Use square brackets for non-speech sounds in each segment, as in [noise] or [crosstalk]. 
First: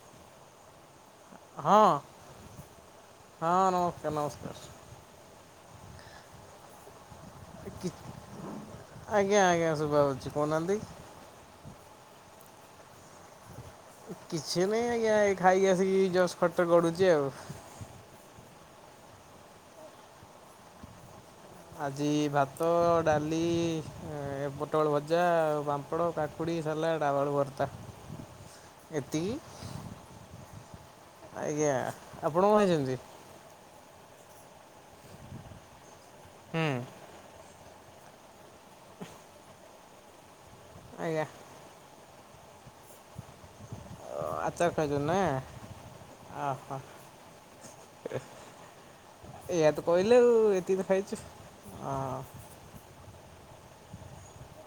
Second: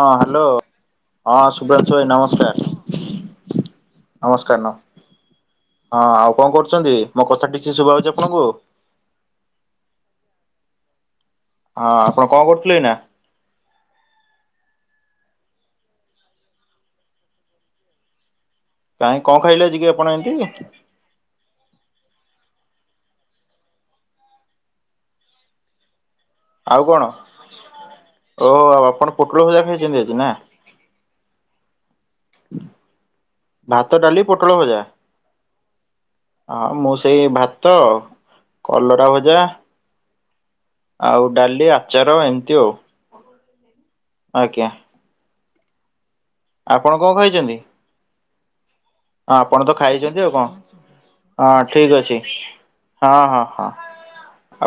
ହଁ ହ୍ୟାଲୋ! ହଁ ସୁଭାଂଶ ଭାଇ ନମସ୍କାର ହଁ ନମସ୍କାର ନ ନମସ୍କାର ହଁ ଆଉ କଣ କରୁଛନ୍ତି? ମୋ କଥା ଠିକ୍ ସେ ଶୁଭା ହଉଛି ଆପଣଙ୍କୁ ଆଜ୍ଞା ଆଜ୍ଞା ଶୁଭ ହଛି କହୁନାହାନ୍ତି? ହଁ ଆପଣ କଣ କରୁଥିଲେ ନା? କିଛି ନହିଁ ଆଜ୍ଞା ଏ ଖାଇକି ଆସିକି ଜସ୍ ଖର୍ଚ୍ଚ କରୁଛି ଆଉ। କାଇଁ କଣ ଖାଇଲେ ଯିକେ ଆପଣ ଏମତି? ଆଜି ଭାତ ଡାଲି ପୋଟଳ ଭଜା, ଆଉ ପାମ୍ପଡ଼ କାକୁଡ଼ି ଆଉ ସାଲାଡ଼ କଣ ଆଳୁ ଭର୍ତ୍ତା। ଓ ଆଉ ଆପଣ ଏତିକି ପୋଟଳ ଭୂଜା ଖାଇଛନ୍ତି ଏ ନା? ଆଜ୍ଞା ଆପଣ କଣ ହେଇଛନ୍ତି? ଭାତ ଡାଲି ପୋଟଳ ଭଜା! ହୁଁ ହଁ ମୁଁ ସେଇ ଭାତ ତ କଲରା ଭଜା ଆଜ୍ଞା ଆଉ ଡାଲି ଆଚାର ଏମିତି ଆଉ ଆଜ୍ଞା ଆଚାର ଖାଇଛ ନା? ଓହୋ ଆପଣ କଣ କହିଛନ୍ତି? ଆପଣ ଏଇଆ ତ କହିଲେ ଖାଇଛନ୍ତି ଆଉ କଣ ଏତିକି ତ ଖାଇଛୁ। ହଁ ଠିକ ଅଛି, ହଁ ହଁ। ହଁ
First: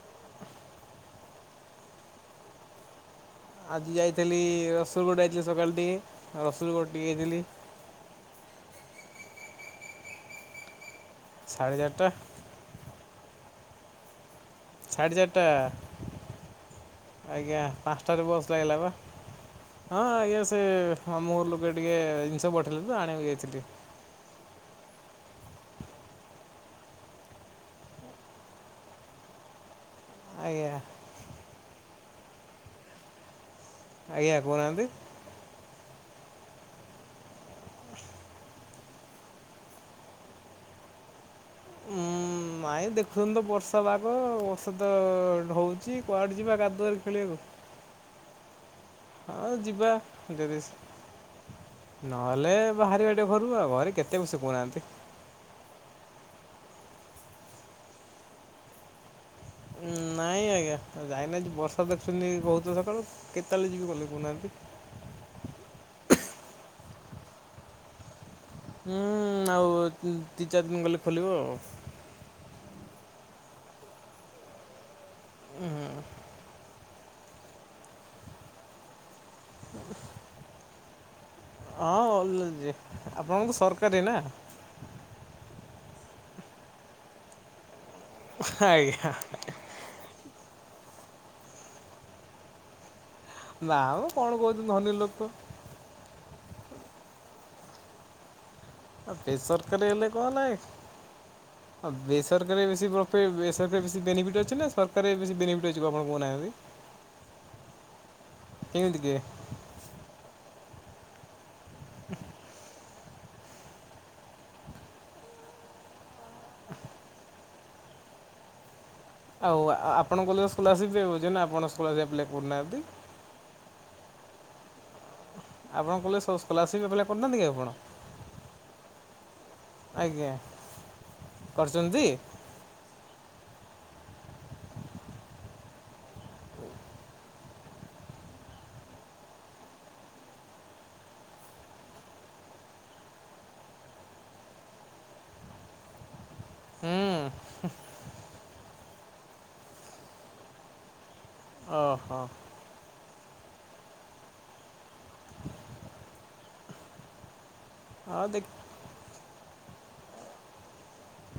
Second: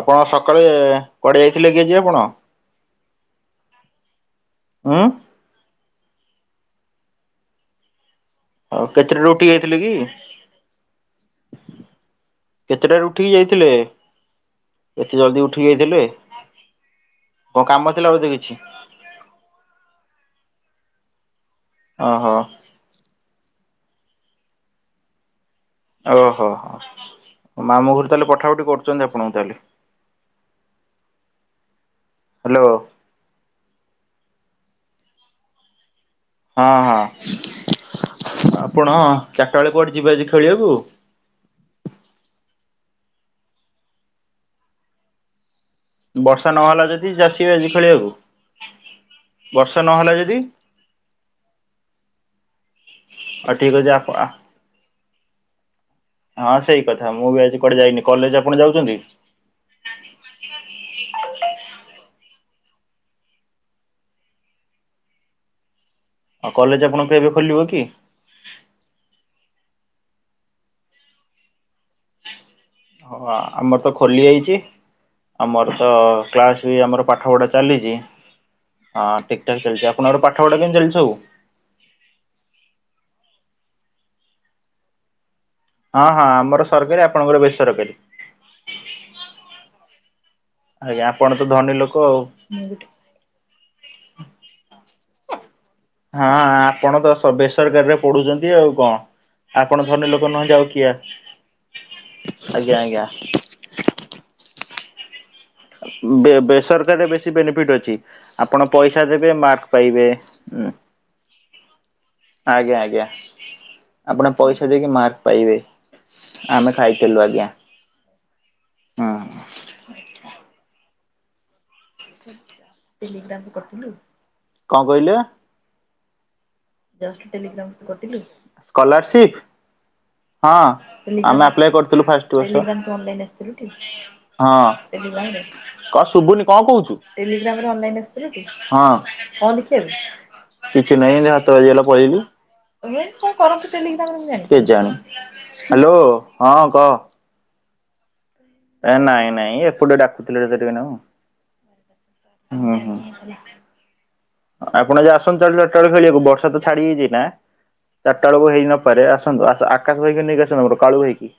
ଆପଣ ସକାଳେ କୁଆଡେ ଯାଇଥିଲେ କି ଆଜି ଆପଣ? ଆଜି ଯାଇଥିଲି ଉଁ? ରସୋଲଗୋଡେ ଯାଇଥିଲି ସକାଳ ର ରସୁଲଗଡ ଟିକ ହେଥିଲି। ଆଉ କେଥିେରେ ରୁଟି ଯାଇଥିଲି କି? ସାଢ଼େ ଚାରିଟା। ଥିଲେ ସାଢ଼େ ଏତେ ଜଲଦି ଚାରିଟା ଉଠିକି ଯାଇଥିଲେ? ଆଜ୍ଞା କଣ କାମ ଥିଲା ପାଞ୍ଚଟାରେ ବୋଧେ ବସ୍ କିଛି? ଲାଗିଲା ବା ହଁ ଇା ସେ ହଁ ମୋ ଲୋକେ ଟିକେ ଓହୋ ଜିନିଷ ପଠେଇଲେ ତ ଆଣିକି ଯାଇଥିଲି। ଓହୋ ହୋ ମାମୁଁ ଘରେ ତାହେଲେ ପଠାପଠି କରୁଛନ୍ତି ଆପଣଙ୍କୁ ତାହେଲେ? ଆଜ୍ଞା। ହ୍ୟାଲୋ! ଆଜ୍ଞା କହୁନାହାନ୍ତି? ହଁ ହଁ। ଆପଣ ଚାରିଟା ବେଳେ କୁଆଡେ ଯିବେ ଆଜି ଖେଳିବାକୁ? ଉୁଁ ନାଇଁ ଦେଖୁଛନ୍ତି ତ ବର୍ଷା ବାାଗ ଔଷଧ ହୋଉ ବର୍ଷା ନହେଲା ଯଦି ଚାଷୀ ଆଜି ଖେଳିବାକୁ। ହଁ ବର୍ଷା ଯିବା ନହେଲା ଯଦି ଦେଦ ନହେଲେ ବାହାରିବା ଟେ ଘରୁ ଆଉ ଠିକ୍ ଅଛି ଘରେ ଆପ କେତେ ଆ ବି ଶିଖୁଉନାହାନ୍ତି। ହଁ ସେଇ କଥା ମୁଁ ବି ଆଜି କୁଆଡେ ଯାଇନି କଲେଜ ଆପଣ ଯାଉଛନ୍ତି? ନାଇଁ ଆଜ୍ଞା ଯାଇନା ବର୍ଷା ଦେଖୁଛନ୍ତି ବହୁତ ସକାଳୁ କେତେଳେ ଯିବି ଗଲେ କହୁନାହାନ୍ତି? ଆଉ କଲେଜ ଆପଣଙ୍କୁ ଏବେ ଖୋଲିବ କି? ହୁଁ ଆଉ ଦତି ଚାରି ଦିନ ଗଲେ ଖୋଲିବ ଆ। ହଁ ଆମର ତ ଖୋଲି ଯାଇଛି ଆମର ତ ଆଉ କ୍ଲାସ ଆମର ପାଠପଢା ଚାଲିଚି ହଁ ଠିକଠାକ୍ ଚାଲିଚି ଆପଣଙ୍କର ପାଠପଢା କେମିତି ଚାଲିଚି ଆଉ। ହଁ ଆପଣଙ୍କୁ ସରକାରୀ ନା ହଁ ହଁ ଆମର ସରକାରୀ ଆପଣଙ୍କର ବେସରକାରୀ। ଆଜ୍ଞା। ଆଜ୍ଞା ଆପଣ ତ ଧନୀ ଲୋକ ଆଉ। ନା ମୁ କଣ କହୁଛନ୍ତି ଧନୀ ଲୋକ। ହଁ ଆପଣ ତ ବେସରକାରୀରେ ପଢୁଛନ୍ତି ଆଉ। କଣ ବେସରକାରୀ ଆପଣ ହେଲେ ଧନୀ କଣ ଲୋକ ହେଲା ନହେ କି? ଯାଉ କିଆ ଆଉ ବେସରକାର ବେଶ ବେରକାର ବେଶ ବେନିଫିଟ ଅଛି ନା ସରକାର ବେ ବେସରକାରରେ ବେଶୀ ବେନିଫିଟ ଅଛି ଆପଣ କେମିତି ପଇସା କିଏ ଦେବେ ମାର୍କ ପାଇବେ। ଆଜ୍ଞା ଆଜ୍ଞା। ଆପଣ ପଇସା ଦେଇକି ମାର୍କ ପାଇବେ ଆମେ ଖାଇଲୁ ଆଜ୍ଞା। ହୁଁ। ଆଉ ଆପଣଙ୍କ ହିଲ ସ୍ଲରସିପ ନା ଆପଣଙ୍କ [unintelligible] କଣ କରିଚ ଆପଣ କଲେଜ ସ୍କଲାରସିପ୍ ଆପ୍ଲାଏ କରିନାହାନ୍ତି କି ଆପଣ? କଲ ଆଜ୍ଞା ହଁ ଆମେ ଆପ୍ଲାଏ କରିଥିଲୁ କରିଛନ୍ତି ଫାଷ୍ଟ ବର୍ଷ। ହଁ ଶୁଭୁନି କଣ କହୁଚୁ? ଆସିଥିଲ କଣ ଦେଖିବା? କିଛି ନାହିଁ ହାତ ବାଜିଗଲା ପଳିବି କେଜାଣି ହ୍ୟାଲୋ ହଁ କହ? ହୁଁ ନାଇଁ ନାଇଁ ଏପଟେ ଡାକୁଥିଲେ ଟିକେନାକୁରୁ ଓ ହୋ। ଆପଣ ଯ ଆସନ୍ତୁ ଚା ଚାରିଟା ବେଳକୁ ଖେଳିବାକୁ ବର୍ଷା ତ ଛାଡି ଯାଇଚି ନା। ହଉ ଚାରିଟା ଦେଖ ବେଳକୁ ହେଇ ନପାରେ ଆସନ୍ତୁ ଆକାଶ ଭାଇକି ନେଇକି ଆସନ୍ତୁର କାଳୁ ଭାଇକି।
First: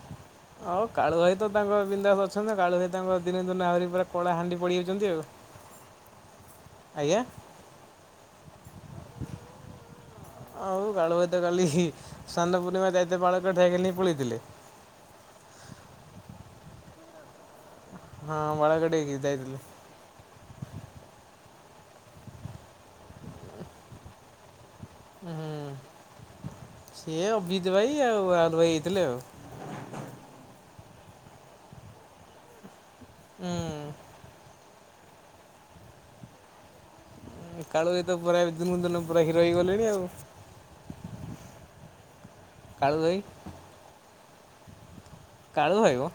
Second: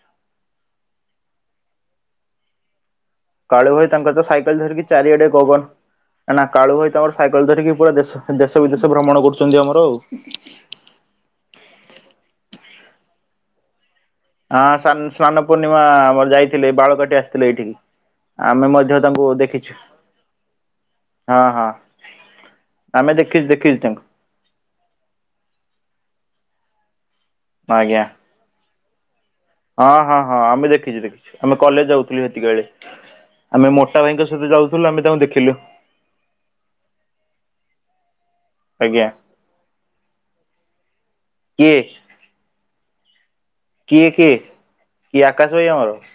ଆଉ କାଳୁ ଭାଇ ତ ତାଙ୍କ [unintelligible] ଅଛନ୍ତି କାଳୁ ଭାଇ ତାଙ୍କ ଦିନେ ଦିନେ କାଳୁ ଆହୁରି ଭାଇ ପୁରା ତାଙ୍କର ତ କଳା ହାଣ୍ଡି ସାଇକେଲ ଧର କି ପଡ଼ିଯାଉଛନ୍ତି ଚାରି ଆଉ ଅଡେ ଗଗନ ନା ନା କାଳୁ ଭାଇ ତ ଆମର ଆଜ୍ଞା। ସାଇକେଲ ଧରିକି ପୁରା ଦେଶ ଦେଶ ବିଦେଶ ଭ୍ରମଣ କରୁଛନ୍ତି ଆମର ଆଉ। ଆଉ କାଳୁ ଭାଇ ତ କାଲି ସ୍ନାନ ପୂର୍ଣ୍ଣିମା ଯାଇଥିଲେ ବାଳକଠାଏ କାଲି ପଳେଇଥିଲେ। ହଁ ସା ସ୍ନାନ ପୂର୍ଣ୍ଣିମା ଆମର ଯାଇଥିଲେ ବାଳକାଟି ଆସିଥିଲେ ଏଇଠିକି। ହଁ ଆମେ ମଧ୍ୟ ବାଳକାଟିକି ତାଙ୍କୁ ଯାଇଥିଲେ ଦେଖିଛୁ। ହଁ ହଁ ଆମେ ଦେଖିଛୁ ଦେଖିଛୁ ତାଙ୍କୁ। ହୁଁ। ଏ ଅଭିିତ ଭାଇ ଆଜ୍ଞା। ଆଉ ଆଲ ଭାଇ ହେଇଥିଲେ ହଁ ହଁ ହଁ ଆମେ ଦେଖିଛୁ ଦେଖିଛୁ ଆମେ କଲେଜ ଯାଉଥିଲୁ ସେତିକିବେଳେ। ଆମେ ମୋଟା ହୁଁ ଭାଇଙ୍କ ସହିତ ଯାଉଥିଲୁ ଆମେ ତାଙ୍କୁ ଦେଖିଲୁ। କାଳୁ ଏତ ପୁରା ଦିନକୁ ଦିନ ଆଜ୍ଞା ପୁରା ହିରୋ ହେଇଗଲେଣି ଆଉ। କିଏ? କଳେଇ କିଏ କିଏ କିଏ ଆକାଶ ଭାଇ କାଳୁ ଆମର ମ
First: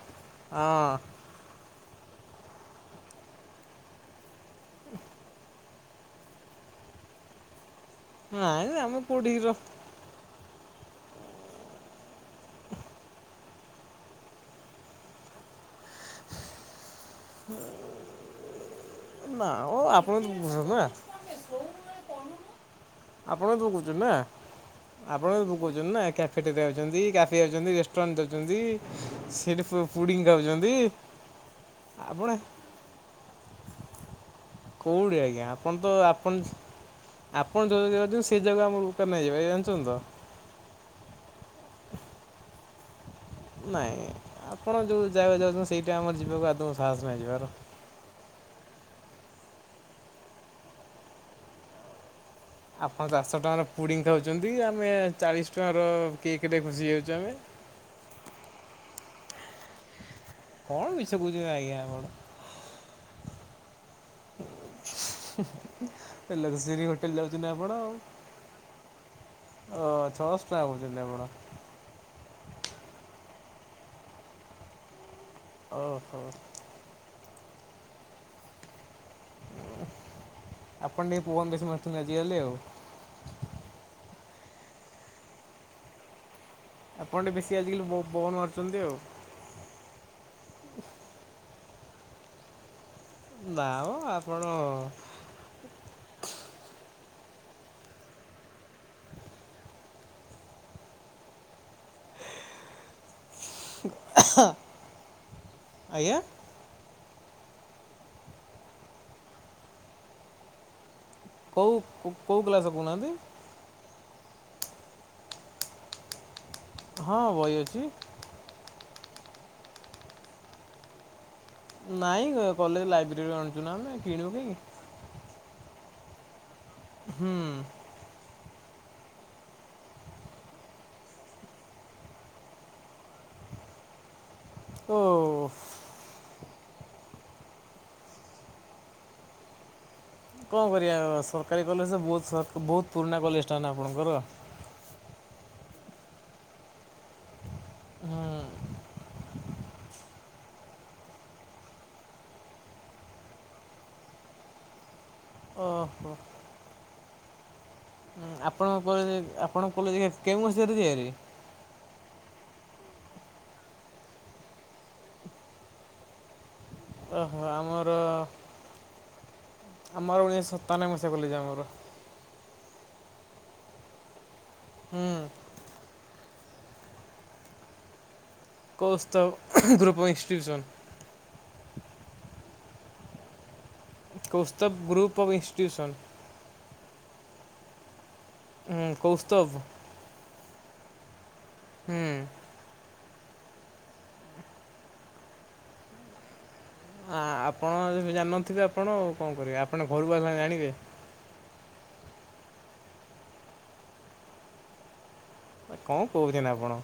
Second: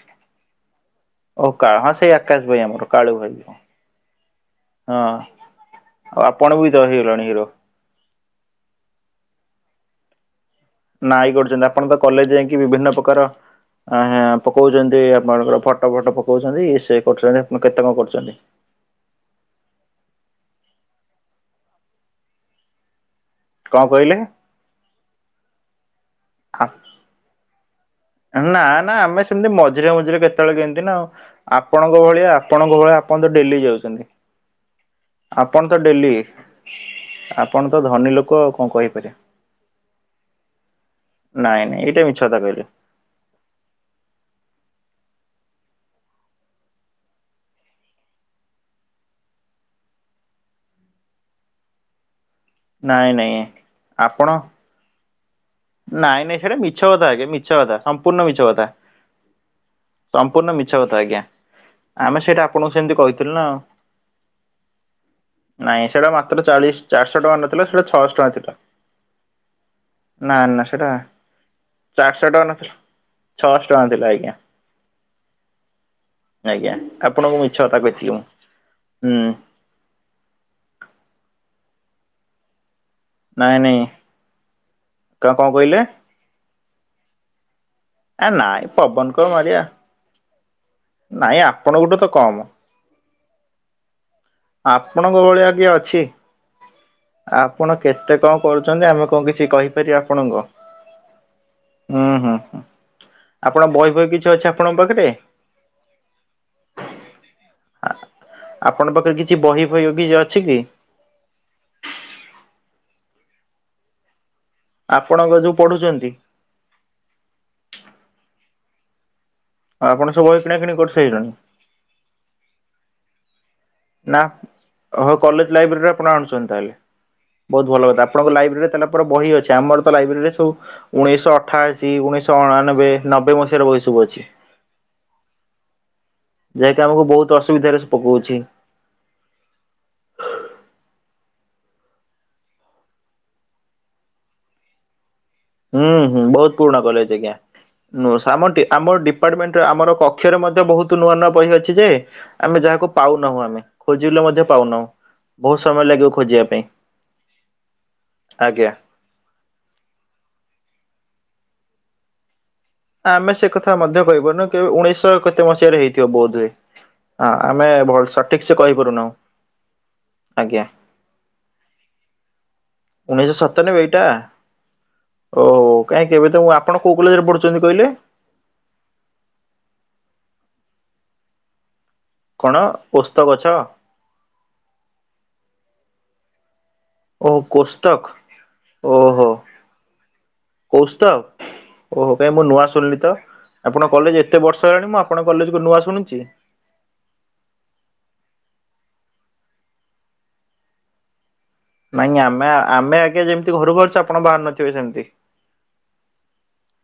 ହଁ ଓ କା ହ ସେଇ ଆକାଶ ଭାଇ ଆମର କାଳୁ ଭାଇ ହଁ ଆଉ ଆପଣ ବି ଦ ହେଇଗଲେଣି ହିରୋ ନାଇ ନାଇ ଆମେ କୋଉଠି ହିରୋ। ନାଇ କରୁଚନ୍ତି ଆପଣ ତ କଲେଜ ଯାଇଁକି ବିଭିନ୍ନ ପ୍ରକାର ଆଜ୍ଞା ପକୋଉଚନ୍ତି ଆପଣଙ୍କର ଫଟୋ ଫଟୋ ପକୋଉଚନ୍ତି ଇଏ ସେ ପଟରେ ଏନା କେତେ କଣ କରୁଚନ୍ତି। ହଁ ନା ଓ ଆପଣ [unintelligible] ନା। ଆପଣ ବି ତ କଣ କୋଉଚନ୍ତି ନା କହିଲେ? ଆପଣ ବି କୋଉଚନ୍ତି ନା କାଫେଟେରିଆ ଯାଉଚନ୍ତି କ୍ୟାଫେ ଯାଉଚନ୍ତି ରେଷ୍ ଏ ନା ନା ଆମେ ସେମିତି ମଝିରେ ପୁଡିଂ ମଝିରେ କେତେବେଳେ ଖାଉଛନ୍ତି କେମତି ନା ଆଉ ଆପଣଙ୍କ ଭଳିଆ ଆପଣ ଆପଣଙ୍କ ଭ ଆପଣ ତ ଡେଲି ଯାଉଚନ୍ତି। କୋଉଠି ଆଜ୍ଞା ଆପଣ ତ ଆପଣ ଆପଣ ତ ଯୋଉ ଜାଗାକୁ ଧନୀ ଯାଉଚନ୍ତ୍ ଲୋକ ସେ ଆଉ କଣ ଜାଗା ଆମକୁ କହିପାରିବା [unintelligible] ଯିବେ ଜାଣଚନ୍ତି ତ। ନାଇଁ ନାଇଁ ଏଇଟା ମିଛ କଥା କହିଲେ। ନାଇଁ ଆପଣ ଯୋଉ ଜାଗାକୁ ଯାଉଚନ୍ତି ସେଇଟା ଆମର ଯିବାକୁ ଆଦୌଁ ସାହସ ନାଇ ଯିବାର। ଆପଣ ନାଇଁ ଚାରଶ ନାଇଁ ଟଙ୍କାର ପୁଡିଂ ଆପଣ ଖାଉଚନ୍ତି ଆମେ ଚାଳିଶ୍ ନାଇଁ ନାଇଁ ସେଟା ମିଛ କଥା ଆଗେ ମିଛ କଥା ସମ୍ପୂର୍ଣ୍ଣ ମିଛ କଥା। ସମ୍ପୂର୍ଣ୍ଣ ମିଛ କଣ କଥା ଆଜ୍ଞା କହୁଛନ୍ତି ଆଜ୍ଞା ଆପଣ ଆମେ ସେଇଟା ଆପଣଙ୍କୁ ସେମତି କହିଥିଲୁ ନା ଆଉ। ନାଇଁ ସେଟା ମାତ୍ର ଚାଳିଶ ଲକ୍ଜରୀ ହୋଟେଲ ଚାରଶ ଟଙ୍କା ଯାଉଛନ୍ତି ନଥିଲା ଆପଣ ସେଟା ଆଉ। ଛଅଶ ଟଙ୍କା ଥିଲା। ଓ ନା ଛଅଶହ ଟଙ୍କା ନା ସେଟା କହୁଛନ୍ତି ଆପଣ ଚାରିଶ ଟଙ୍କା ନଥିଲା ଛଅଶ ଟଙ୍କା ଥିଲା ଆଜ୍ଞା। ଓହୋ। ଆଜ୍ଞା ଆପଣଙ୍କୁ ମିଛ କଥା କହିଥିଲି ମୁଁ। ହୁଁ ଆପଣ ଟିକେ ପୁଅନ ବେଶୀ ମସ୍ତି ମଜିଗଲେ ଆଉ। ନାଇଁ ନାଇଁ ତ କଣ କହିଲେ? ଆପଣ ଟିକେ ବେଶୀ ଆଜିକାଲି ଏ ପବନ ନାଇଁ ମାରୁଛନ୍ତି ଆଉ। ପବନ କଁ କରିବା। ନାଇଁ ଆପଣଙ୍କଠୁ ତ କମ। ନା ମ ଆ ଆପଣଙ୍କ ଭଳିଆ କିଏ ଅଛି। ଆପଣ କେତେ କଣ କୋହୁଚନ୍ତି ଆମେ କଣ କିଛି କହିପାରିବା ଆପଣଙ୍କୁ। ଉଁ ହୁଁ ହୁଁ। ଆପଣ ବହି ଫହି କିଛି ଅଛି ଆପଣଙ୍କ ପାଖରେ? ଆଜ୍ଞା ଆ ଆପଣଙ୍କ ପାଖରେ କିଛି ବହି ଫହି ଅ କିଛି ଅଛି କି? କୋଉ କୋଉ କ୍ଲାସ କୋହୁନାହାନ୍ତି। ଆପଣଙ୍କର ଯୋଉ ପଢୁଚନ୍ତି। ହଁ ବହି ଅଛି। ଆଉ ଆପଣ ସବୁ ବହି କିଣାକିଣି କରିସାଇଲଣି? ନାଇଁ ଅ କଲେଜ ଲାଇବ୍ରେରୀରୁ ଆଣୁଚୁ ନା ଆମେ କିଣିବୁ କାହିଁକି। ହଉ କଲେଜ ଲାଇବ୍ରେରୀରୁ ଆପଣ ଆଣୁଚନ୍ତି ତାହେଲେ ହୁଁ ବୋହୁତ ଭଲ କଥା ଆପଣଙ୍କ ଲାଇବ୍ରେ ରୀରେ ତାହେଲେ ପୁରା ବହି ଅଛି ଆମର ତ ଲାଇବ୍ରେୀରେ ସବୁ ଉଣେଇଶ ଅଠାଅଶୀ ଉଣେଇଶ ଅଣାନବେ ନବେ ମସିହା ର ବହି ସବୁ ଅଛି। ଓ ଯାହାକି ଆମକୁ ବୋହୁତ ଅସୁବିଧାରେ ସେ ପକୋଉଛି। କଣ କରିବା ସରକାରୀ କଲେଜ ତ ବୋହୁତ ସା ବୋହୁତ ପୁରୁଣା କଲେଜଟା ନା ଆପଣଙ୍କର। ହୁଁ ହୁଁ ବୋହୁତ ପୁରୁଣା କଲେଜ ଆଜ୍ଞା ନୋଉ ହୁଁ ସ୍ ଆମର ଟିକେ ଆମର ଡି ଡିପମଣ୍ଟରେ ଆମର କକ୍ଷରେ ମଧ୍ୟ ବୋହୁତ ନୂଆ ନୂଆ ବହି ଅଛି ଯେ ଆମେ ଯାହାକୁ ପାଉନାହୁଁ ଆମେ ଖୋଜିଲୁ ମଧ୍ୟ ପାଉନାହୁଁ ବୋହୁତ ସମୟ ଓହୋ ଲାଗିବ ଖୋଜିବା ପାଇଁ। ଉଁ ଆଜ୍ଞା ଆପଣଙ୍କ କଲେଜେ ଆପଣଙ୍କ କଲେଜେ ଇଏ କେଉଁ ମସିହାରେ ତିଆରି? ଆମେ ସେ କଥା ମଧ୍ୟ କହିପାରୁନୁ କେବେ ଉଣେଇଶହ କେତେ ମସିହାରେ ହେଇଥିବ ବୋଧୁଏ। ଆ ଓହୋ ଆମେ ଆମର ଭଲ ସଠିକସେ କହିପାରୁନାହୁଁ। ଆମର ଉଣେଇଶ ଆଜ୍ଞା ସତାନବେ ମସିହା କଲେଜ ଆମର। ଉଣେଇଶ ସତାନବେ ଏଇଟା ହୁଁ ଓ କାଇଁ କେବେ ତ ମୁଁ ଆ ଆପଣ କୋଉ କଲେଜରେ ପଢୁଚନ୍ତି କହିଲେ? Kaustav group of institution. କଣ ଓସ୍ତ ଗଛ? Kaustav group of institution. ଓ କୋସ୍ତକ। ଉଁ କୌସ୍ତବ। କୌସ୍ତବ୍, ହୁଁ ଓହୋ କାଇଁ ମୁଁ ନୂଆ ଶୁଣିଲି ତ। ଆପଣଙ୍କ କଲେଜ ଏତେ ବର୍ଷ ହେଲାଣି, ମୁଁ ଆପଣଙ୍କ କଲେଜକୁ ନୂଆ ଶୁଣୁଚି। ଆ-ଆପଣ ଯେବେ ଜାଣିନଥିବେ ଆପଣ ଆଉ, କଣ କରିବେ? ଆପଣ ଘରୁ ଆଉ କଣ ଜାଣିବେ? ନାଇଁ ଆମେ ଆ-ଆମେ ଆଗେ ଯେମତି ଘରୁ ବାହାରୁଛୁ, ଆପଣ ବାହାରୁ ନଥିବେ ସେମତି। କଣ କହୁଛନ୍ତି ଆପଣ?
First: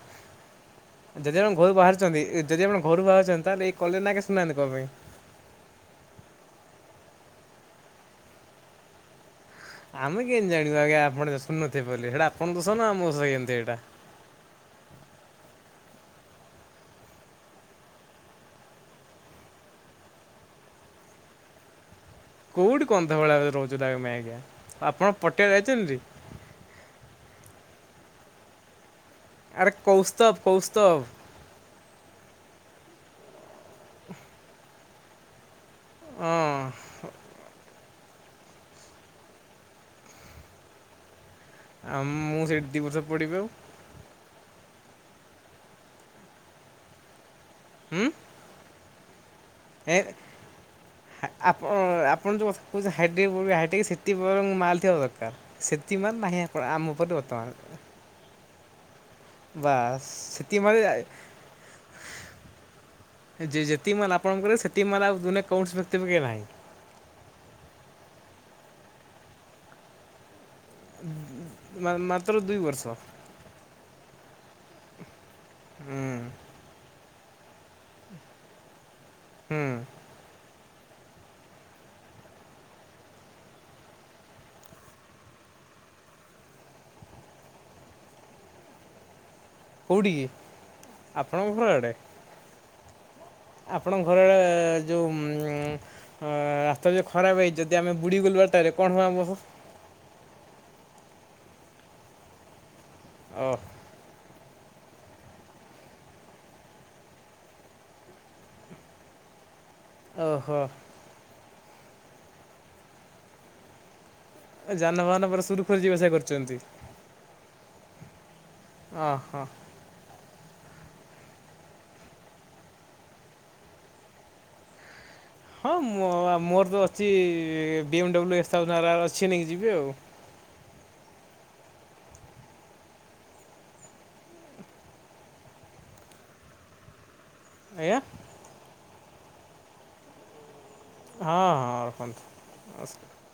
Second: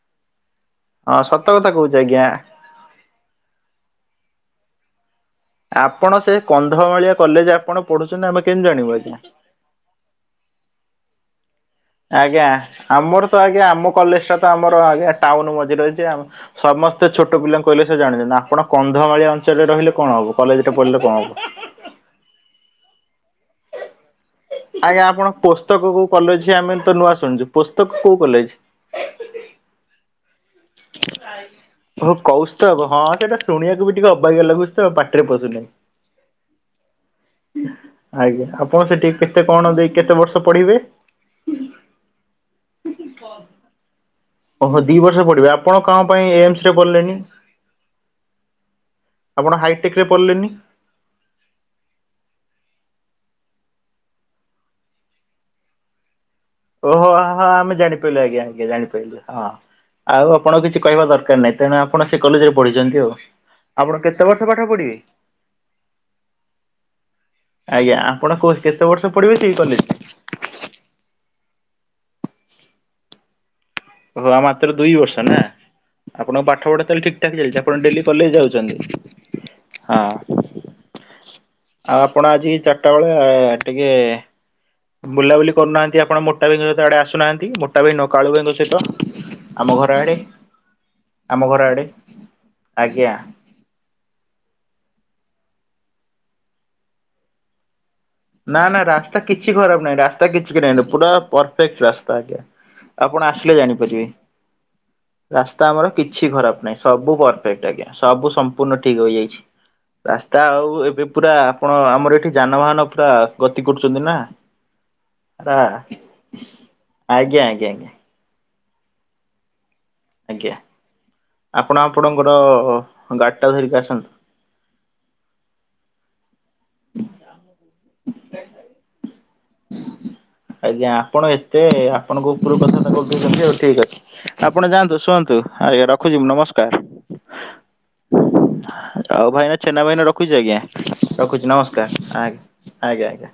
ହଁ ଯଦି ସତ ଆପଣ କଥା ଘରୁ କହୁଛି ବାହାରୁଛନ୍ତି, ଆଜ୍ଞା। ଯଦି ଆପଣ ଘରୁ ବାହାରୁଛନ୍ତି, ତାହେଲେ ଏଇ କଲେଜ ନାଁ କେ ଶୁଣିନାହାଁନ୍ତି କଣ ପାଇଁ? ଆପଣ ସେ କନ୍ଧମାଳିଆ କଲେଜ ଆପଣ ପଢୁଛନ୍ତି, ଆମେ କେମତି ଜାଣିବୁ ଆଜ୍ଞା। ଆମେ କେମତି ଜାଣିବୁ ଆଜ୍ଞା ଆପଣ ସ ଆଜ୍ଞା। ଆମର ତ ଆଜ୍ଞା, ଏଇଟା? ଆମ କଲେଜଟା ତ ଆମର ଆଗେର ଟାଉନ ମଝିରେ ରହିଛି, ଆମ ସମସ୍ତେ ଛୋଟପିଲାଙ୍କୁ କହିଲେ ସେ ଜାଣିଛନ୍ତି। ଆପଣ କନ୍ଧମାଳିଆ ଅଞ୍ଚଳରେ ରହିଲେ କଣ ହବ? କୋଉ କଲେଜରେ ପଢିଲେ କଣ ହବ? କୋଉଠି କନ୍ ଆଜ୍ଞା, ଆପଣ ପଟିଆ ପୋସ୍ତକ ଯାଇଛନ୍ତି? କୋଉ କଲେଜ ଅଛି, ଆମେ ତ ନୂଆ ଶୁଣିଛୁ। ପୋସ୍ତକ, କୋଉ କଲେଜ? ଆରେ କୌସ୍ତବ କୌସ୍ତବ। ଓହୋ କୌସ୍ତବ, ହଁ ସେଇଟା ଶୁଣିବାକୁ ବି ଟିକେ ଅବାଗିଆ ଲାଗୁଚି ତ ପାଟିରେ ପଶୁନେଇ। ହଁ। ଆଜ୍ଞା। ଆପଣ ସେଠି କେତେ କଣ ଦେଇ, କେତେ ବର୍ଷ ପଢିବେ? ଆଉ ମୁଁ ସେଇଠି ଦି ବର୍ଷ ପଡିବି ଆଉ। ଓହୋ, ଦି ବର୍ଷ ପଢ଼ିବେ। ଆପଣ କଣ ପାଇଁ ଏମ୍ସରେ ପଢିଲେନି? ଉଁ ଆପଣ ହାଇଟେକ୍ ଏଁ ରେ ପଢିଲେନି ଆପଣ-ଆପଣ ଯୋଉ କଥା କଉଚ ହାଇଟେକ୍ ପଢ଼ିବି ହାଇଟେକରେ ସେତିକି ବରଂ ମାଲ୍ ଥିବା ଦରକାର। ସେତିକି ମାଲ୍ ନାହିଁ ଆମ ଆପଣ ଓହୋ ଉପରେ ହୋ ବର୍ତ୍ତମାନ ଆମେ ଜାଣିପାଇଲୁ, ଆଜ୍ଞା ଆଜ୍ଞା ଜାଣିପାଇଲୁ। ହଁ। ବାସ୍ ଆଉ ସେତିକି ଆପଣଙ୍କୁ କିଛି ମାଲ କହିବା ଦରକାର ନାହିଁ, ତେଣୁ ଆପଣ ସେ କଲେଜରେ ପଢିଛନ୍ତି ଆଉ। ଯିଏ ଆପଣ ଯେତିକି ମାଲ୍ କେତେ ବର୍ଷ ଆପଣଙ୍କ ଘରେ, ପାଠ ସେତିକି ପଢିବେ? ମାଲ୍ ଆଉ ଦୁନିଆରେ କୌଣସି ବ୍ୟକ୍ତି ପାଖେରେ ନାହିଁ। ଆଜ୍ଞା। ଆପଣ କୋଉ କେତେ ବର୍ଷ ପଢ଼ିବେ ସେଇ କଲେଜ? ମା-ମାତ୍ର ଦୁଇ ବର୍ଷ। ଓହ ମାତ୍ର ଦୁଇ ବର୍ଷ ନା, ହୁଁ ଆପଣଙ୍କ ପାଠପଢା ତାହେଲେ ଠିକ୍ ଠାକ୍ ଚାଲିଚି, ଆପଣ ଡେଲି କଲେଜ ଯାଉଛନ୍ତି? ହୁଁ। ହଁ। ଆଉ ଆପଣ ଆଜି ଚାରିଟା ବେଳେ ଟିକେ ବୁଲାବୁଲି କରୁନାହାଁନ୍ତି ଆପଣ ମୋଟା ଭାଇଙ୍କ ସହିତ ଆଡେ ଆସୁନାହାଁନ୍ତି। ମୋଟା ଭାଇ ନୁହଁ କାଳୁ ଭାଇଙ୍କ ସହ ସହିତ ଆମ ଘର ଆଡ଼େ, କୋଉଠିକି ଆମ ଘର ଆଡ଼େ ଆଜ୍ଞା। ଆପଣଙ୍କ ଘର ଆଡ଼େ, ଯୋଉ ଉମ୍ ରାସ୍ତା ଯୋଉ ଖରାପ ହେଇଚି, ଯଦି ଆମେ ବୁଡ଼ିଗଲୁ ନା ବାଟରେ ନା କଣ ହବ ରାସ୍ତା ଆମକୁ? କିଛି ଖରାପ ନାହିଁ, ରାସ୍ତା କିଛି କି ନାଇଁ ପୁରା ପରଫେକ୍ଟ ରାସ୍ତା ଆଜ୍ଞା। ଆପଣ ଓ ଆସିଲେ ଜାଣିପାରିବେ। ରାସ୍ତା ଆମର କିଛି ଖରାପ ନାହିଁ, ସବୁ ପରଫେକ୍ଟ ଆଜ୍ଞା। ସବୁ ସମ୍ପୂର୍ଣ୍ଣ ଠିକ ହୋଇଯାଇଛି। ରାସ୍ତା ଓହୋ ଆଉ ଏବେ ପୁରା, ଆପଣ ଆମର ଏଠି ଯାନବାହାନ ପୁରା ଗତି କରୁଛନ୍ତି ନା। ଯାନବାହନ ପୁରା ଆଜ୍ଞା ସୁରୁଖୁରୁରେ ଯିବାଆସିବା କରୁଛନ୍ତି। ଆଜ୍ଞା ଆଜ୍ଞା ଓ ହୋ। ଆଜ୍ଞା। ଆପଣ ଆପଣଙ୍କର ଗାଡିଟା ଧରିକି ଆସନ୍ତୁ। ହଁ ମୋ ଆପ ମୋର ତ ଅଛି ବି ଏମ୍ ଡବ୍ଲ୍ୟୁ [unintelligible] ଅଛି ନେଇକି ଯିବି ଆଉ। ଆଜ୍ଞା ଆପଣ ଏତେ ଆପଣଙ୍କ ଉପରୁକୁ କଥାବାର୍ତ୍ତା କରିଦଉଛନ୍ତି ଆଉ। ଠିକ ଅଛି, ଆପଣ ଯାଆନ୍ତୁ, ଶୁଅନ୍ତୁ, ଆଜ୍ଞା ରଖୁଛି। ନମସ୍କାର। ଆଜ୍ଞା। ହଉ ଭାଇନା ଛେନା ଭାଇନା ରଖୁଛି ଆଜ୍ଞା ରଖୁଛି ହଁ ହଁ ନମସ୍କାର ଆ ରଖନ୍ତୁ। ଆଜ୍ଞା ଅଜ୍ଞା।